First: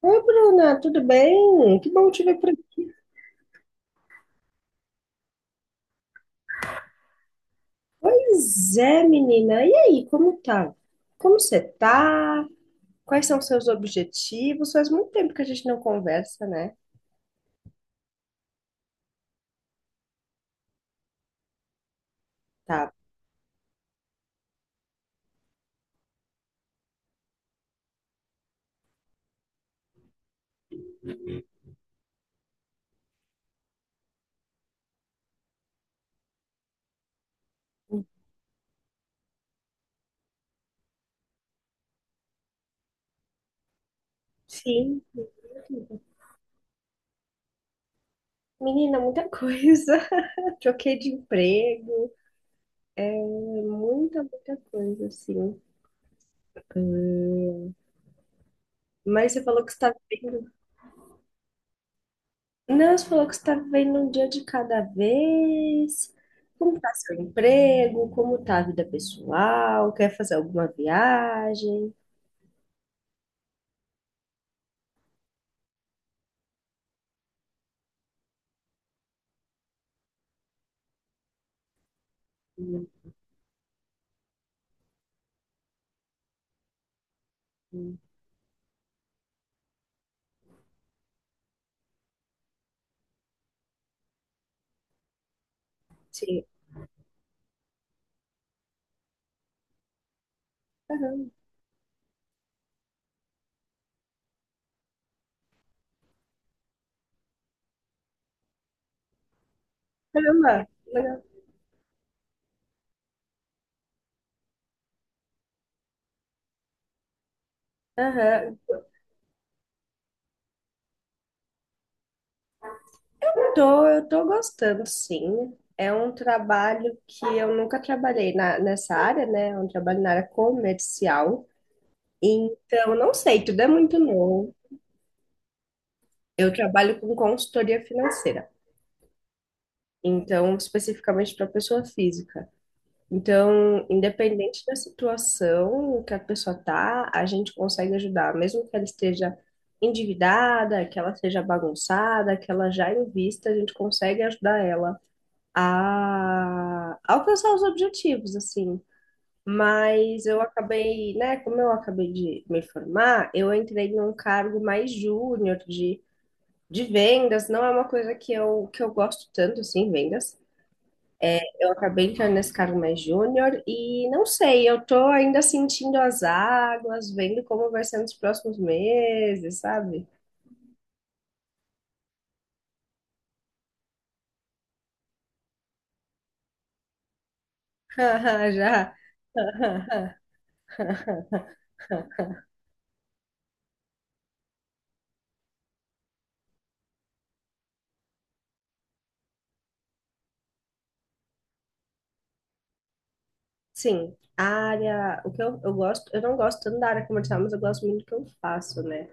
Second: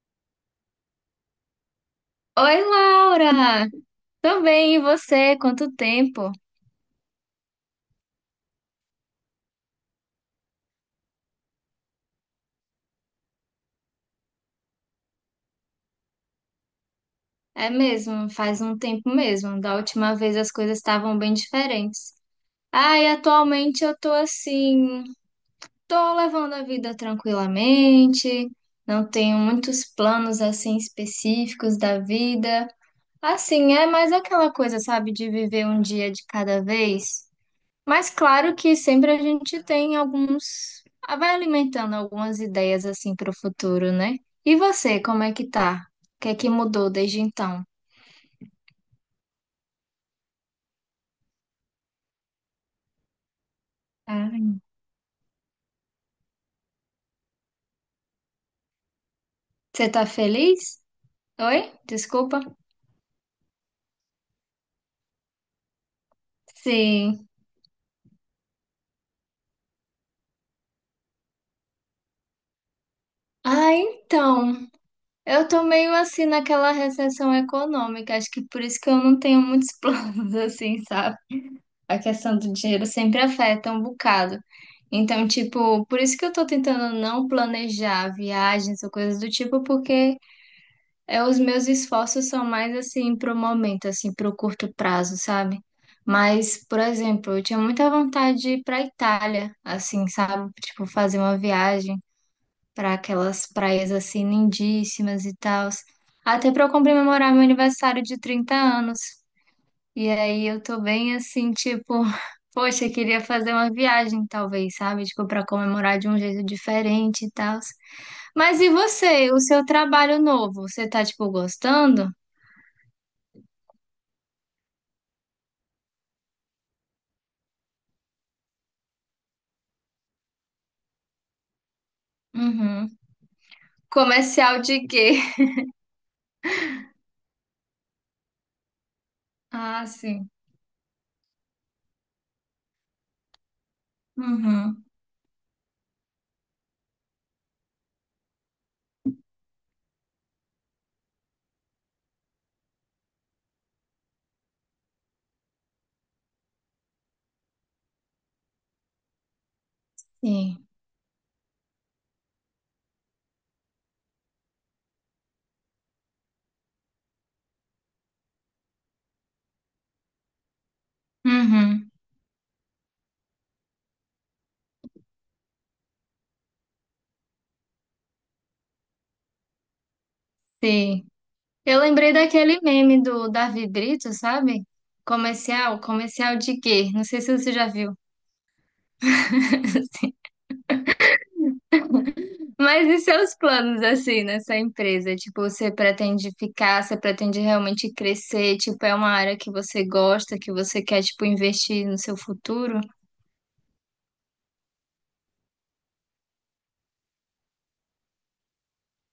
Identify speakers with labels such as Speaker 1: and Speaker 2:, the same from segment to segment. Speaker 1: Oi, Bruna, tudo bem? Que bom te ver por
Speaker 2: Oi,
Speaker 1: aqui.
Speaker 2: Laura! Tô bem, e você? Quanto tempo?
Speaker 1: Pois é, menina. E aí, como tá? Como você tá? Quais são os seus objetivos? Faz muito tempo que a gente não conversa, né?
Speaker 2: É mesmo, faz um tempo mesmo. Da última vez as coisas estavam bem diferentes.
Speaker 1: Tá.
Speaker 2: E atualmente eu tô levando a vida tranquilamente, não tenho muitos planos assim específicos da vida. Assim, é mais aquela coisa, sabe, de viver um dia de cada vez. Mas claro que sempre a gente tem alguns, vai alimentando algumas ideias assim para o futuro, né? E você,
Speaker 1: Sim.
Speaker 2: como é que tá? O que é que mudou desde então?
Speaker 1: Menina, muita coisa. Troquei de emprego. Muita,
Speaker 2: Ah,
Speaker 1: muita coisa, assim. Mas você falou que
Speaker 2: você
Speaker 1: está
Speaker 2: tá
Speaker 1: vivendo.
Speaker 2: feliz? Oi? Desculpa.
Speaker 1: Não, você falou que você está vivendo um dia de cada vez. Como está seu
Speaker 2: Sim.
Speaker 1: emprego? Como está a vida pessoal? Quer fazer alguma viagem?
Speaker 2: Então, eu tô meio assim naquela recessão econômica, acho que por isso que eu não tenho muitos planos assim, sabe? A questão do dinheiro
Speaker 1: Hum.
Speaker 2: sempre afeta um bocado. Então, tipo, por isso que eu tô tentando não
Speaker 1: Hum.
Speaker 2: planejar viagens ou coisas do tipo, porque é, os meus esforços são mais assim pro momento, assim, pro curto prazo, sabe?
Speaker 1: Sim.
Speaker 2: Mas, por exemplo, eu tinha muita vontade de ir pra Itália, assim, sabe? Tipo, fazer
Speaker 1: Aham.
Speaker 2: uma viagem para aquelas praias assim lindíssimas e tal. Até para eu comemorar meu aniversário de 30 anos. E aí eu
Speaker 1: Caramba,
Speaker 2: tô bem
Speaker 1: legal.
Speaker 2: assim, tipo, poxa, eu queria fazer uma viagem, talvez, sabe? Tipo, para comemorar de um jeito diferente e tal.
Speaker 1: Aham.
Speaker 2: Mas e você, o seu trabalho novo, você tá, tipo, gostando?
Speaker 1: Tô, eu tô gostando, sim. É um trabalho que eu nunca trabalhei nessa área, né? Eu trabalho na área comercial. Então,
Speaker 2: Uhum.
Speaker 1: não sei, tudo é muito novo.
Speaker 2: Comercial de quê?
Speaker 1: Eu trabalho com consultoria financeira.
Speaker 2: Ah, sim.
Speaker 1: Então, especificamente para pessoa física. Então, independente da
Speaker 2: Uhum.
Speaker 1: situação que a pessoa tá, a gente consegue ajudar, mesmo que ela esteja endividada, que ela seja bagunçada, que ela já invista, a gente consegue ajudar ela a alcançar os objetivos, assim. Mas eu
Speaker 2: Sim.
Speaker 1: acabei, né, como eu acabei de me formar, eu entrei num cargo mais júnior de vendas, não é uma coisa que eu gosto tanto, assim, vendas. Eu
Speaker 2: Uhum.
Speaker 1: acabei entrando nesse cargo mais júnior e não sei, eu tô ainda sentindo as águas, vendo como vai ser nos próximos meses, sabe?
Speaker 2: Sim. Eu lembrei daquele meme do Davi Brito, sabe? Comercial, comercial de quê? Não sei se você já viu.
Speaker 1: Já.
Speaker 2: Sim. Mas e seus planos assim nessa empresa? Tipo, você pretende ficar, você pretende realmente crescer? Tipo, é uma área que você gosta, que você quer, tipo, investir no seu futuro?
Speaker 1: Sim, a área, o que eu gosto, eu não gosto tanto da área comercial, mas eu gosto muito do que eu faço, né?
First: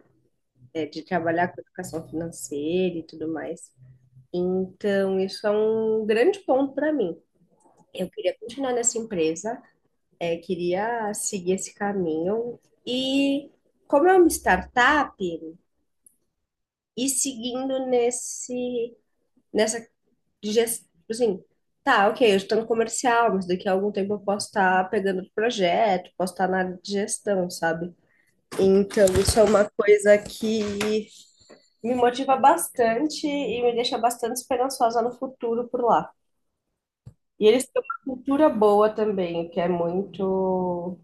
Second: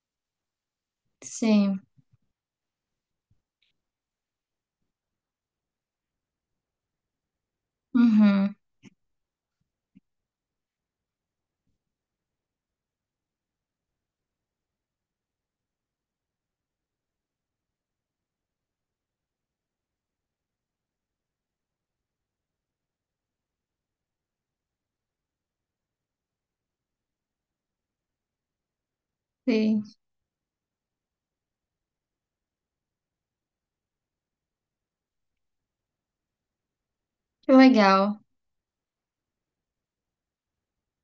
Speaker 1: É, de trabalhar com
Speaker 2: Sim.
Speaker 1: educação financeira e tudo mais. Então, isso é um grande ponto para mim. Eu queria
Speaker 2: Uhum.
Speaker 1: continuar nessa empresa, queria seguir esse caminho. E como é uma startup, e seguindo nessa gestão, assim, tá, ok, eu estou no comercial, mas daqui a algum tempo eu posso estar pegando o projeto, posso estar na área de gestão, sabe? Então, isso é uma
Speaker 2: Sim.
Speaker 1: coisa que me motiva bastante e me deixa bastante esperançosa no futuro por lá. E
Speaker 2: Que
Speaker 1: eles têm uma
Speaker 2: legal.
Speaker 1: cultura boa também, que é muito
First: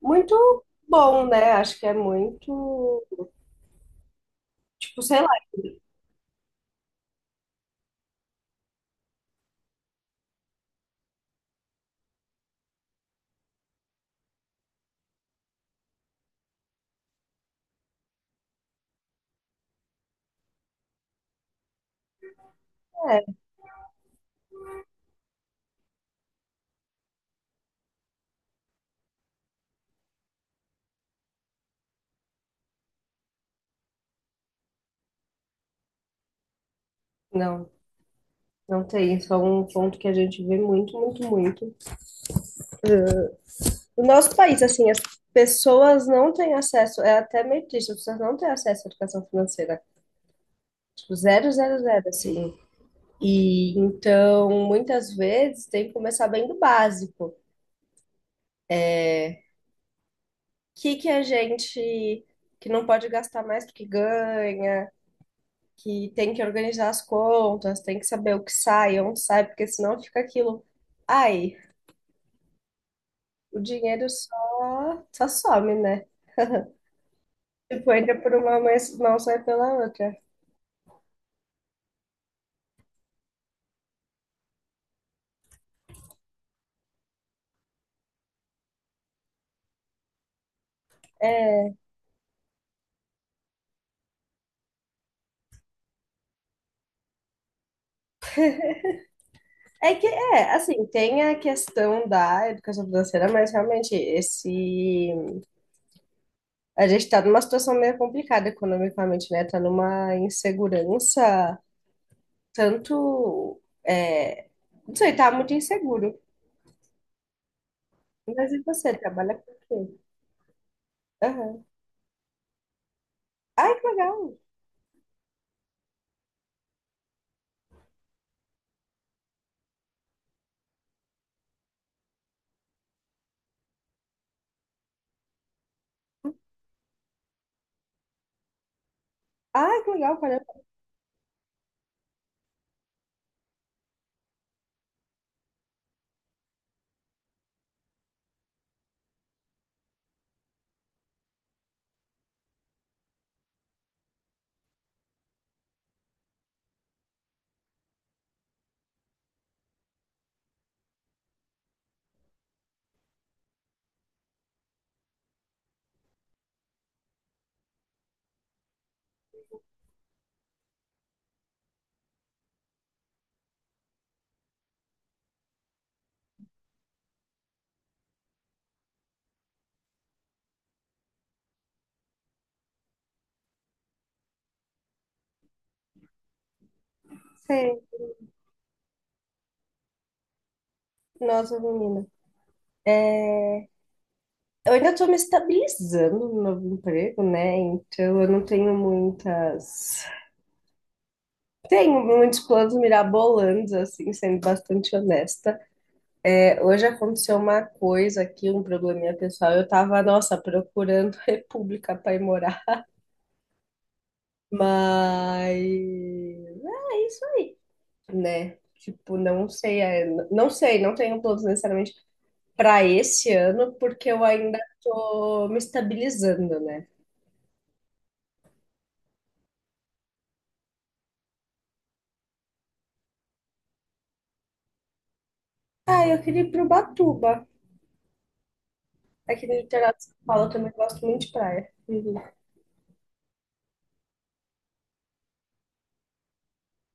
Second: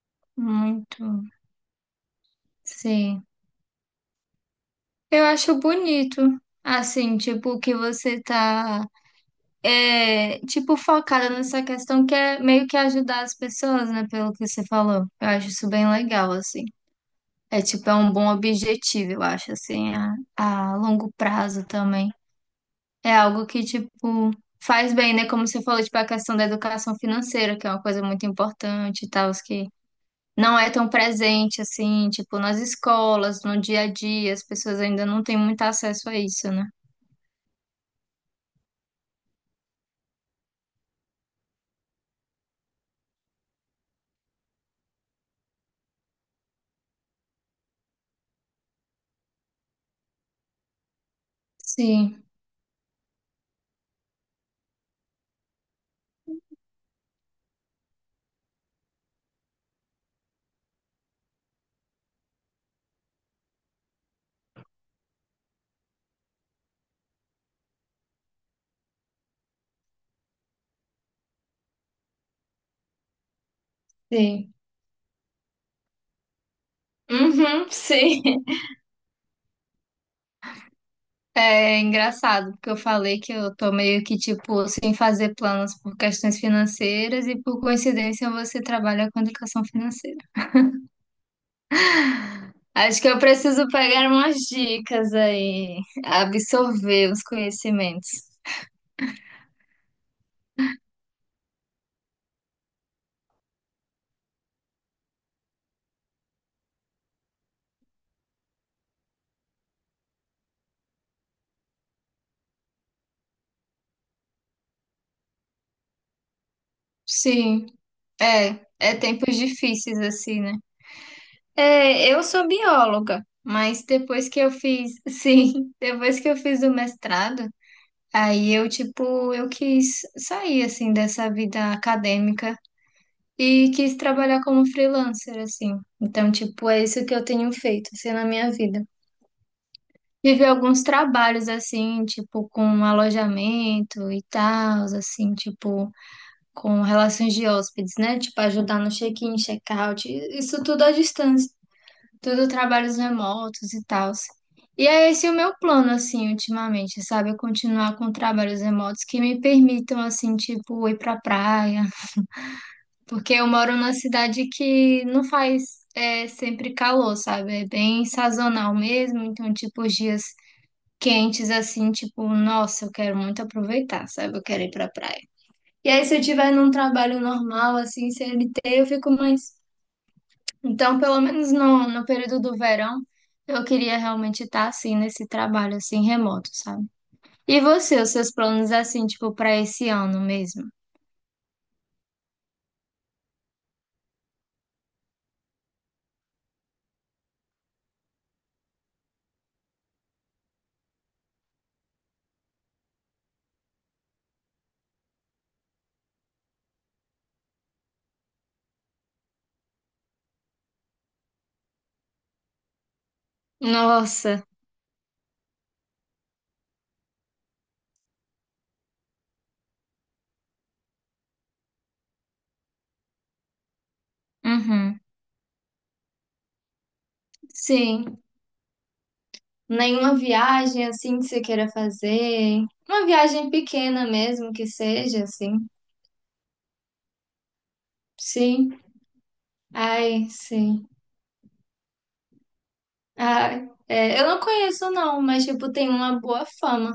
Speaker 1: muito
Speaker 2: Muito.
Speaker 1: bom, né? Acho que é muito,
Speaker 2: Sim.
Speaker 1: tipo, sei
Speaker 2: Eu
Speaker 1: lá,
Speaker 2: acho bonito, assim, tipo, que você tá, é, tipo, focada nessa questão que é meio que ajudar as pessoas, né, pelo que você falou. Eu acho isso bem legal, assim. É, tipo, é um bom objetivo, eu acho, assim, a longo prazo também. É
Speaker 1: é.
Speaker 2: algo que, tipo, faz bem, né, como você falou, tipo, a questão da educação financeira, que é uma coisa muito importante e tal, os que não é tão presente, assim, tipo, nas escolas, no dia a dia, as pessoas ainda não têm muito acesso a isso, né?
Speaker 1: Não, não tem. Isso é um ponto que a gente vê muito, muito, muito. No nosso país, assim, as pessoas não têm acesso, é até meio triste, as pessoas não têm acesso à educação financeira. Tipo, zero, zero, zero,
Speaker 2: Sim,
Speaker 1: assim. E então, muitas vezes, tem que começar bem do básico. O que que a gente que não pode gastar mais do que ganha? Que tem que organizar as contas, tem que saber o que sai, onde sai, porque senão fica aquilo. Ai, o dinheiro
Speaker 2: sim.
Speaker 1: só some, né?
Speaker 2: Uhum,
Speaker 1: Tipo, entra
Speaker 2: sim.
Speaker 1: por uma mas não sai pela outra.
Speaker 2: É engraçado, porque eu falei que eu tô meio que, tipo, sem fazer planos por questões financeiras e por coincidência você trabalha com educação financeira. Acho que eu preciso pegar umas dicas aí, absorver os conhecimentos.
Speaker 1: É que, assim, tem a questão da educação financeira, mas realmente esse. A gente tá numa situação meio complicada economicamente, né? Tá numa insegurança, tanto. Não sei, tá muito inseguro.
Speaker 2: Sim,
Speaker 1: Mas
Speaker 2: é,
Speaker 1: e
Speaker 2: é
Speaker 1: você, trabalha
Speaker 2: tempos
Speaker 1: com o quê?
Speaker 2: difíceis assim, né?
Speaker 1: Aham.
Speaker 2: É, eu sou bióloga,
Speaker 1: Ai,
Speaker 2: mas
Speaker 1: que
Speaker 2: depois
Speaker 1: legal!
Speaker 2: que eu fiz, sim, depois que eu fiz o mestrado, aí eu, tipo, eu quis sair, assim, dessa vida acadêmica e quis trabalhar como freelancer, assim. Então, tipo, é isso que eu tenho feito, assim, na minha vida.
Speaker 1: Ah, que legal,
Speaker 2: Tive
Speaker 1: parabéns.
Speaker 2: alguns trabalhos, assim, tipo, com alojamento e tal, assim, tipo, com relações de hóspedes, né? Tipo, ajudar no check-in, check-out, isso tudo à distância, tudo trabalhos remotos e tal. E é esse o meu plano, assim, ultimamente, sabe? Eu continuar com trabalhos remotos que me permitam, assim, tipo, ir pra praia. Porque eu moro numa cidade que não faz é, sempre calor, sabe? É bem sazonal mesmo. Então, tipo, os dias quentes, assim, tipo, nossa, eu quero muito aproveitar, sabe? Eu quero ir pra praia. E aí, se eu tiver num trabalho normal, assim, CLT, eu fico mais. Então, pelo menos no período do verão, eu queria realmente estar assim nesse trabalho assim remoto, sabe? E
Speaker 1: Você,
Speaker 2: você, os seus planos assim, tipo, para esse ano mesmo?
Speaker 1: nossa menina. É, eu ainda estou me estabilizando no novo emprego, né? Então eu não tenho muitas. Tenho muitos planos mirabolantes, assim, sendo bastante honesta. É, hoje aconteceu uma coisa aqui, um probleminha pessoal. Eu tava, nossa, procurando república para ir morar.
Speaker 2: Nossa,
Speaker 1: Mas é isso aí, né? Tipo, não sei, não sei, não tenho planos necessariamente para esse ano, porque eu ainda
Speaker 2: uhum.
Speaker 1: tô me estabilizando, né?
Speaker 2: Sim. Nenhuma viagem assim que você queira fazer. Uma viagem pequena mesmo que seja, assim.
Speaker 1: Ah, eu queria ir pro Batuba.
Speaker 2: Sim.
Speaker 1: Aqui no litoral de São
Speaker 2: Ai,
Speaker 1: Paulo, eu também
Speaker 2: sim.
Speaker 1: gosto muito de praia. Uhum.
Speaker 2: Ai, é, eu não conheço não, mas tipo, tem uma boa fama.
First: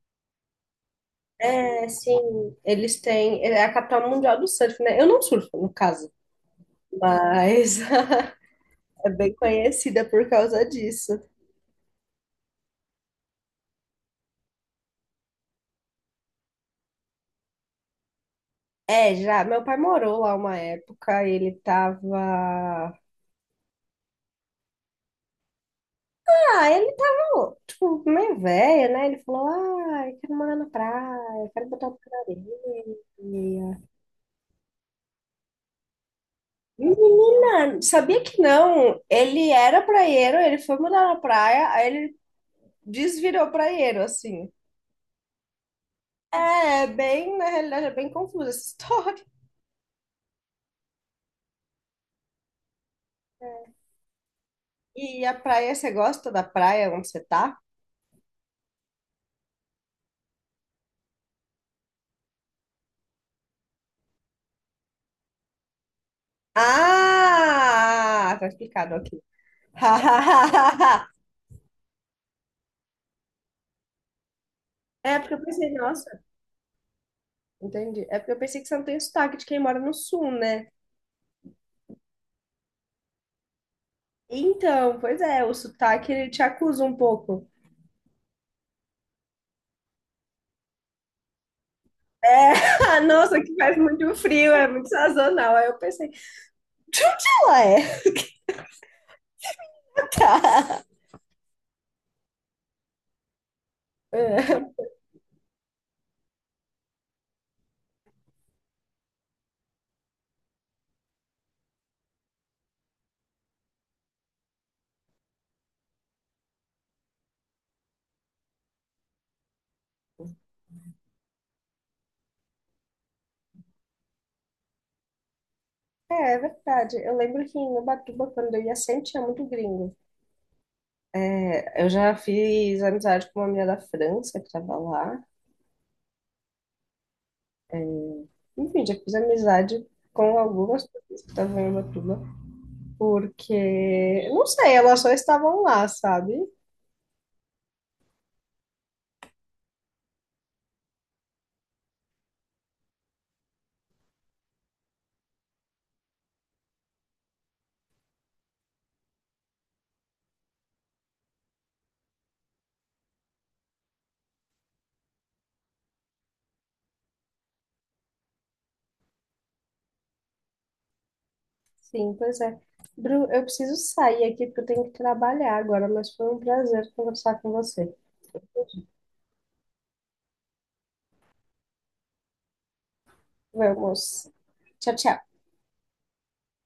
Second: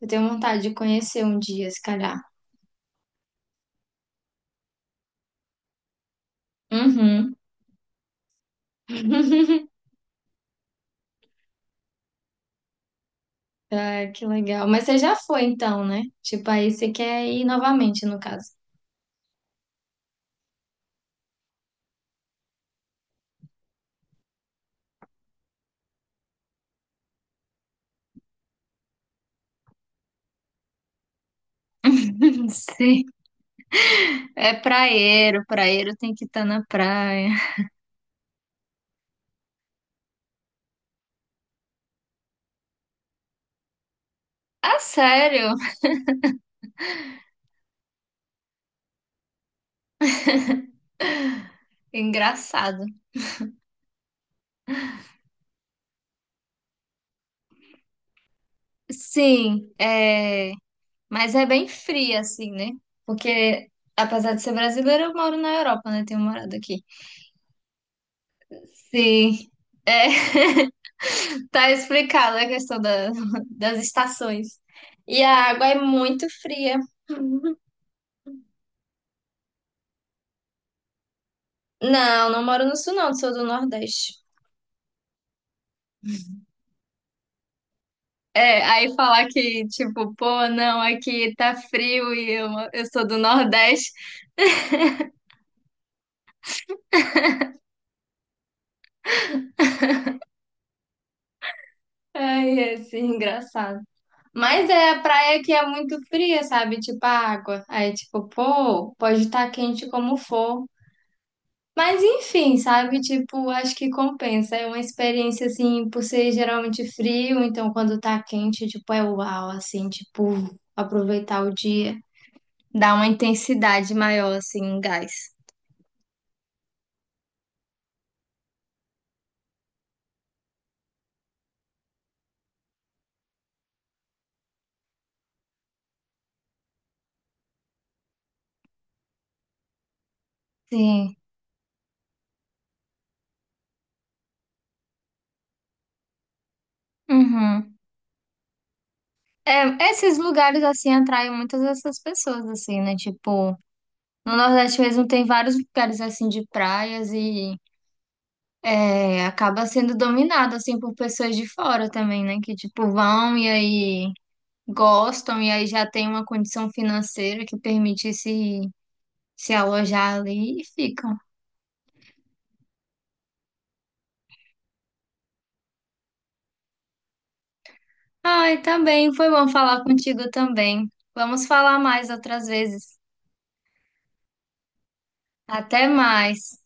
Speaker 2: Eu tenho vontade de conhecer um dia, se
Speaker 1: É,
Speaker 2: calhar.
Speaker 1: sim, eles têm. É a capital mundial do surf, né? Eu não surfo, no caso,
Speaker 2: Uhum.
Speaker 1: mas é bem conhecida por causa disso.
Speaker 2: Ah, que legal. Mas você já foi então, né? Tipo, aí você quer ir novamente, no caso.
Speaker 1: É, já. Meu pai morou lá uma época, ele tava. Ah, ele tava, tipo, meio velho, né? Ele falou: ah, eu quero morar na praia, eu quero botar o pé na
Speaker 2: Sim,
Speaker 1: areia.
Speaker 2: é praieiro, praieiro tem que estar na praia.
Speaker 1: Menina, sabia que não? Ele era praieiro, ele foi morar na praia, aí ele desvirou praieiro, assim.
Speaker 2: Ah, sério?
Speaker 1: É bem, na realidade, é bem confusa essa história.
Speaker 2: Engraçado.
Speaker 1: E a praia, você gosta da praia onde você tá?
Speaker 2: Sim, é, mas é bem fria assim, né? Porque apesar de ser brasileira, eu moro na Europa, né? Tenho morado aqui.
Speaker 1: Ah, tá explicado aqui.
Speaker 2: Sim, é, tá explicada a questão da- das estações.
Speaker 1: É
Speaker 2: E
Speaker 1: porque
Speaker 2: a
Speaker 1: eu
Speaker 2: água
Speaker 1: pensei,
Speaker 2: é
Speaker 1: nossa,
Speaker 2: muito fria.
Speaker 1: entendi. É porque eu pensei que você não tem sotaque de quem mora no sul, né?
Speaker 2: Não, não moro no sul, não, sou do Nordeste.
Speaker 1: Então, pois é, o sotaque ele te acusa um pouco.
Speaker 2: É, aí falar que, tipo, pô, não, aqui tá frio eu
Speaker 1: É,
Speaker 2: sou do
Speaker 1: nossa, que faz
Speaker 2: Nordeste.
Speaker 1: muito frio, é muito sazonal. Aí eu pensei, ué, tá.
Speaker 2: Ai, é assim, engraçado.
Speaker 1: É,
Speaker 2: Mas é a praia que é muito fria, sabe? Tipo, a água. Aí, tipo, pô, pode estar quente como for. Mas enfim, sabe? Tipo, acho que compensa. É uma experiência, assim, por ser geralmente frio, então quando tá quente, tipo, é uau, assim, tipo, aproveitar o dia. Dá uma intensidade maior, assim, em gás.
Speaker 1: é, verdade. Eu lembro que em Ubatuba, quando eu ia, sempre tinha muito gringo. É, eu já fiz amizade com uma menina da França que estava lá. Enfim, já fiz amizade com algumas
Speaker 2: Sim.
Speaker 1: pessoas que estavam em Ubatuba, porque, não sei, elas só estavam lá, sabe?
Speaker 2: Uhum. É, esses lugares, assim, atraem muitas dessas pessoas, assim, né? Tipo, no Nordeste mesmo tem vários lugares, assim, de praias e é, acaba sendo dominado, assim, por pessoas de fora também, né? Que, tipo, vão e aí gostam e aí já tem uma condição financeira que permite se, se alojar ali e ficam.
Speaker 1: Sim, pois é. Bru, eu preciso sair aqui porque eu tenho que trabalhar agora, mas foi um prazer conversar com você.
Speaker 2: Ai, tá bem, foi bom falar contigo também. Vamos falar mais outras vezes.
Speaker 1: Vamos. Tchau, tchau.
Speaker 2: Até mais.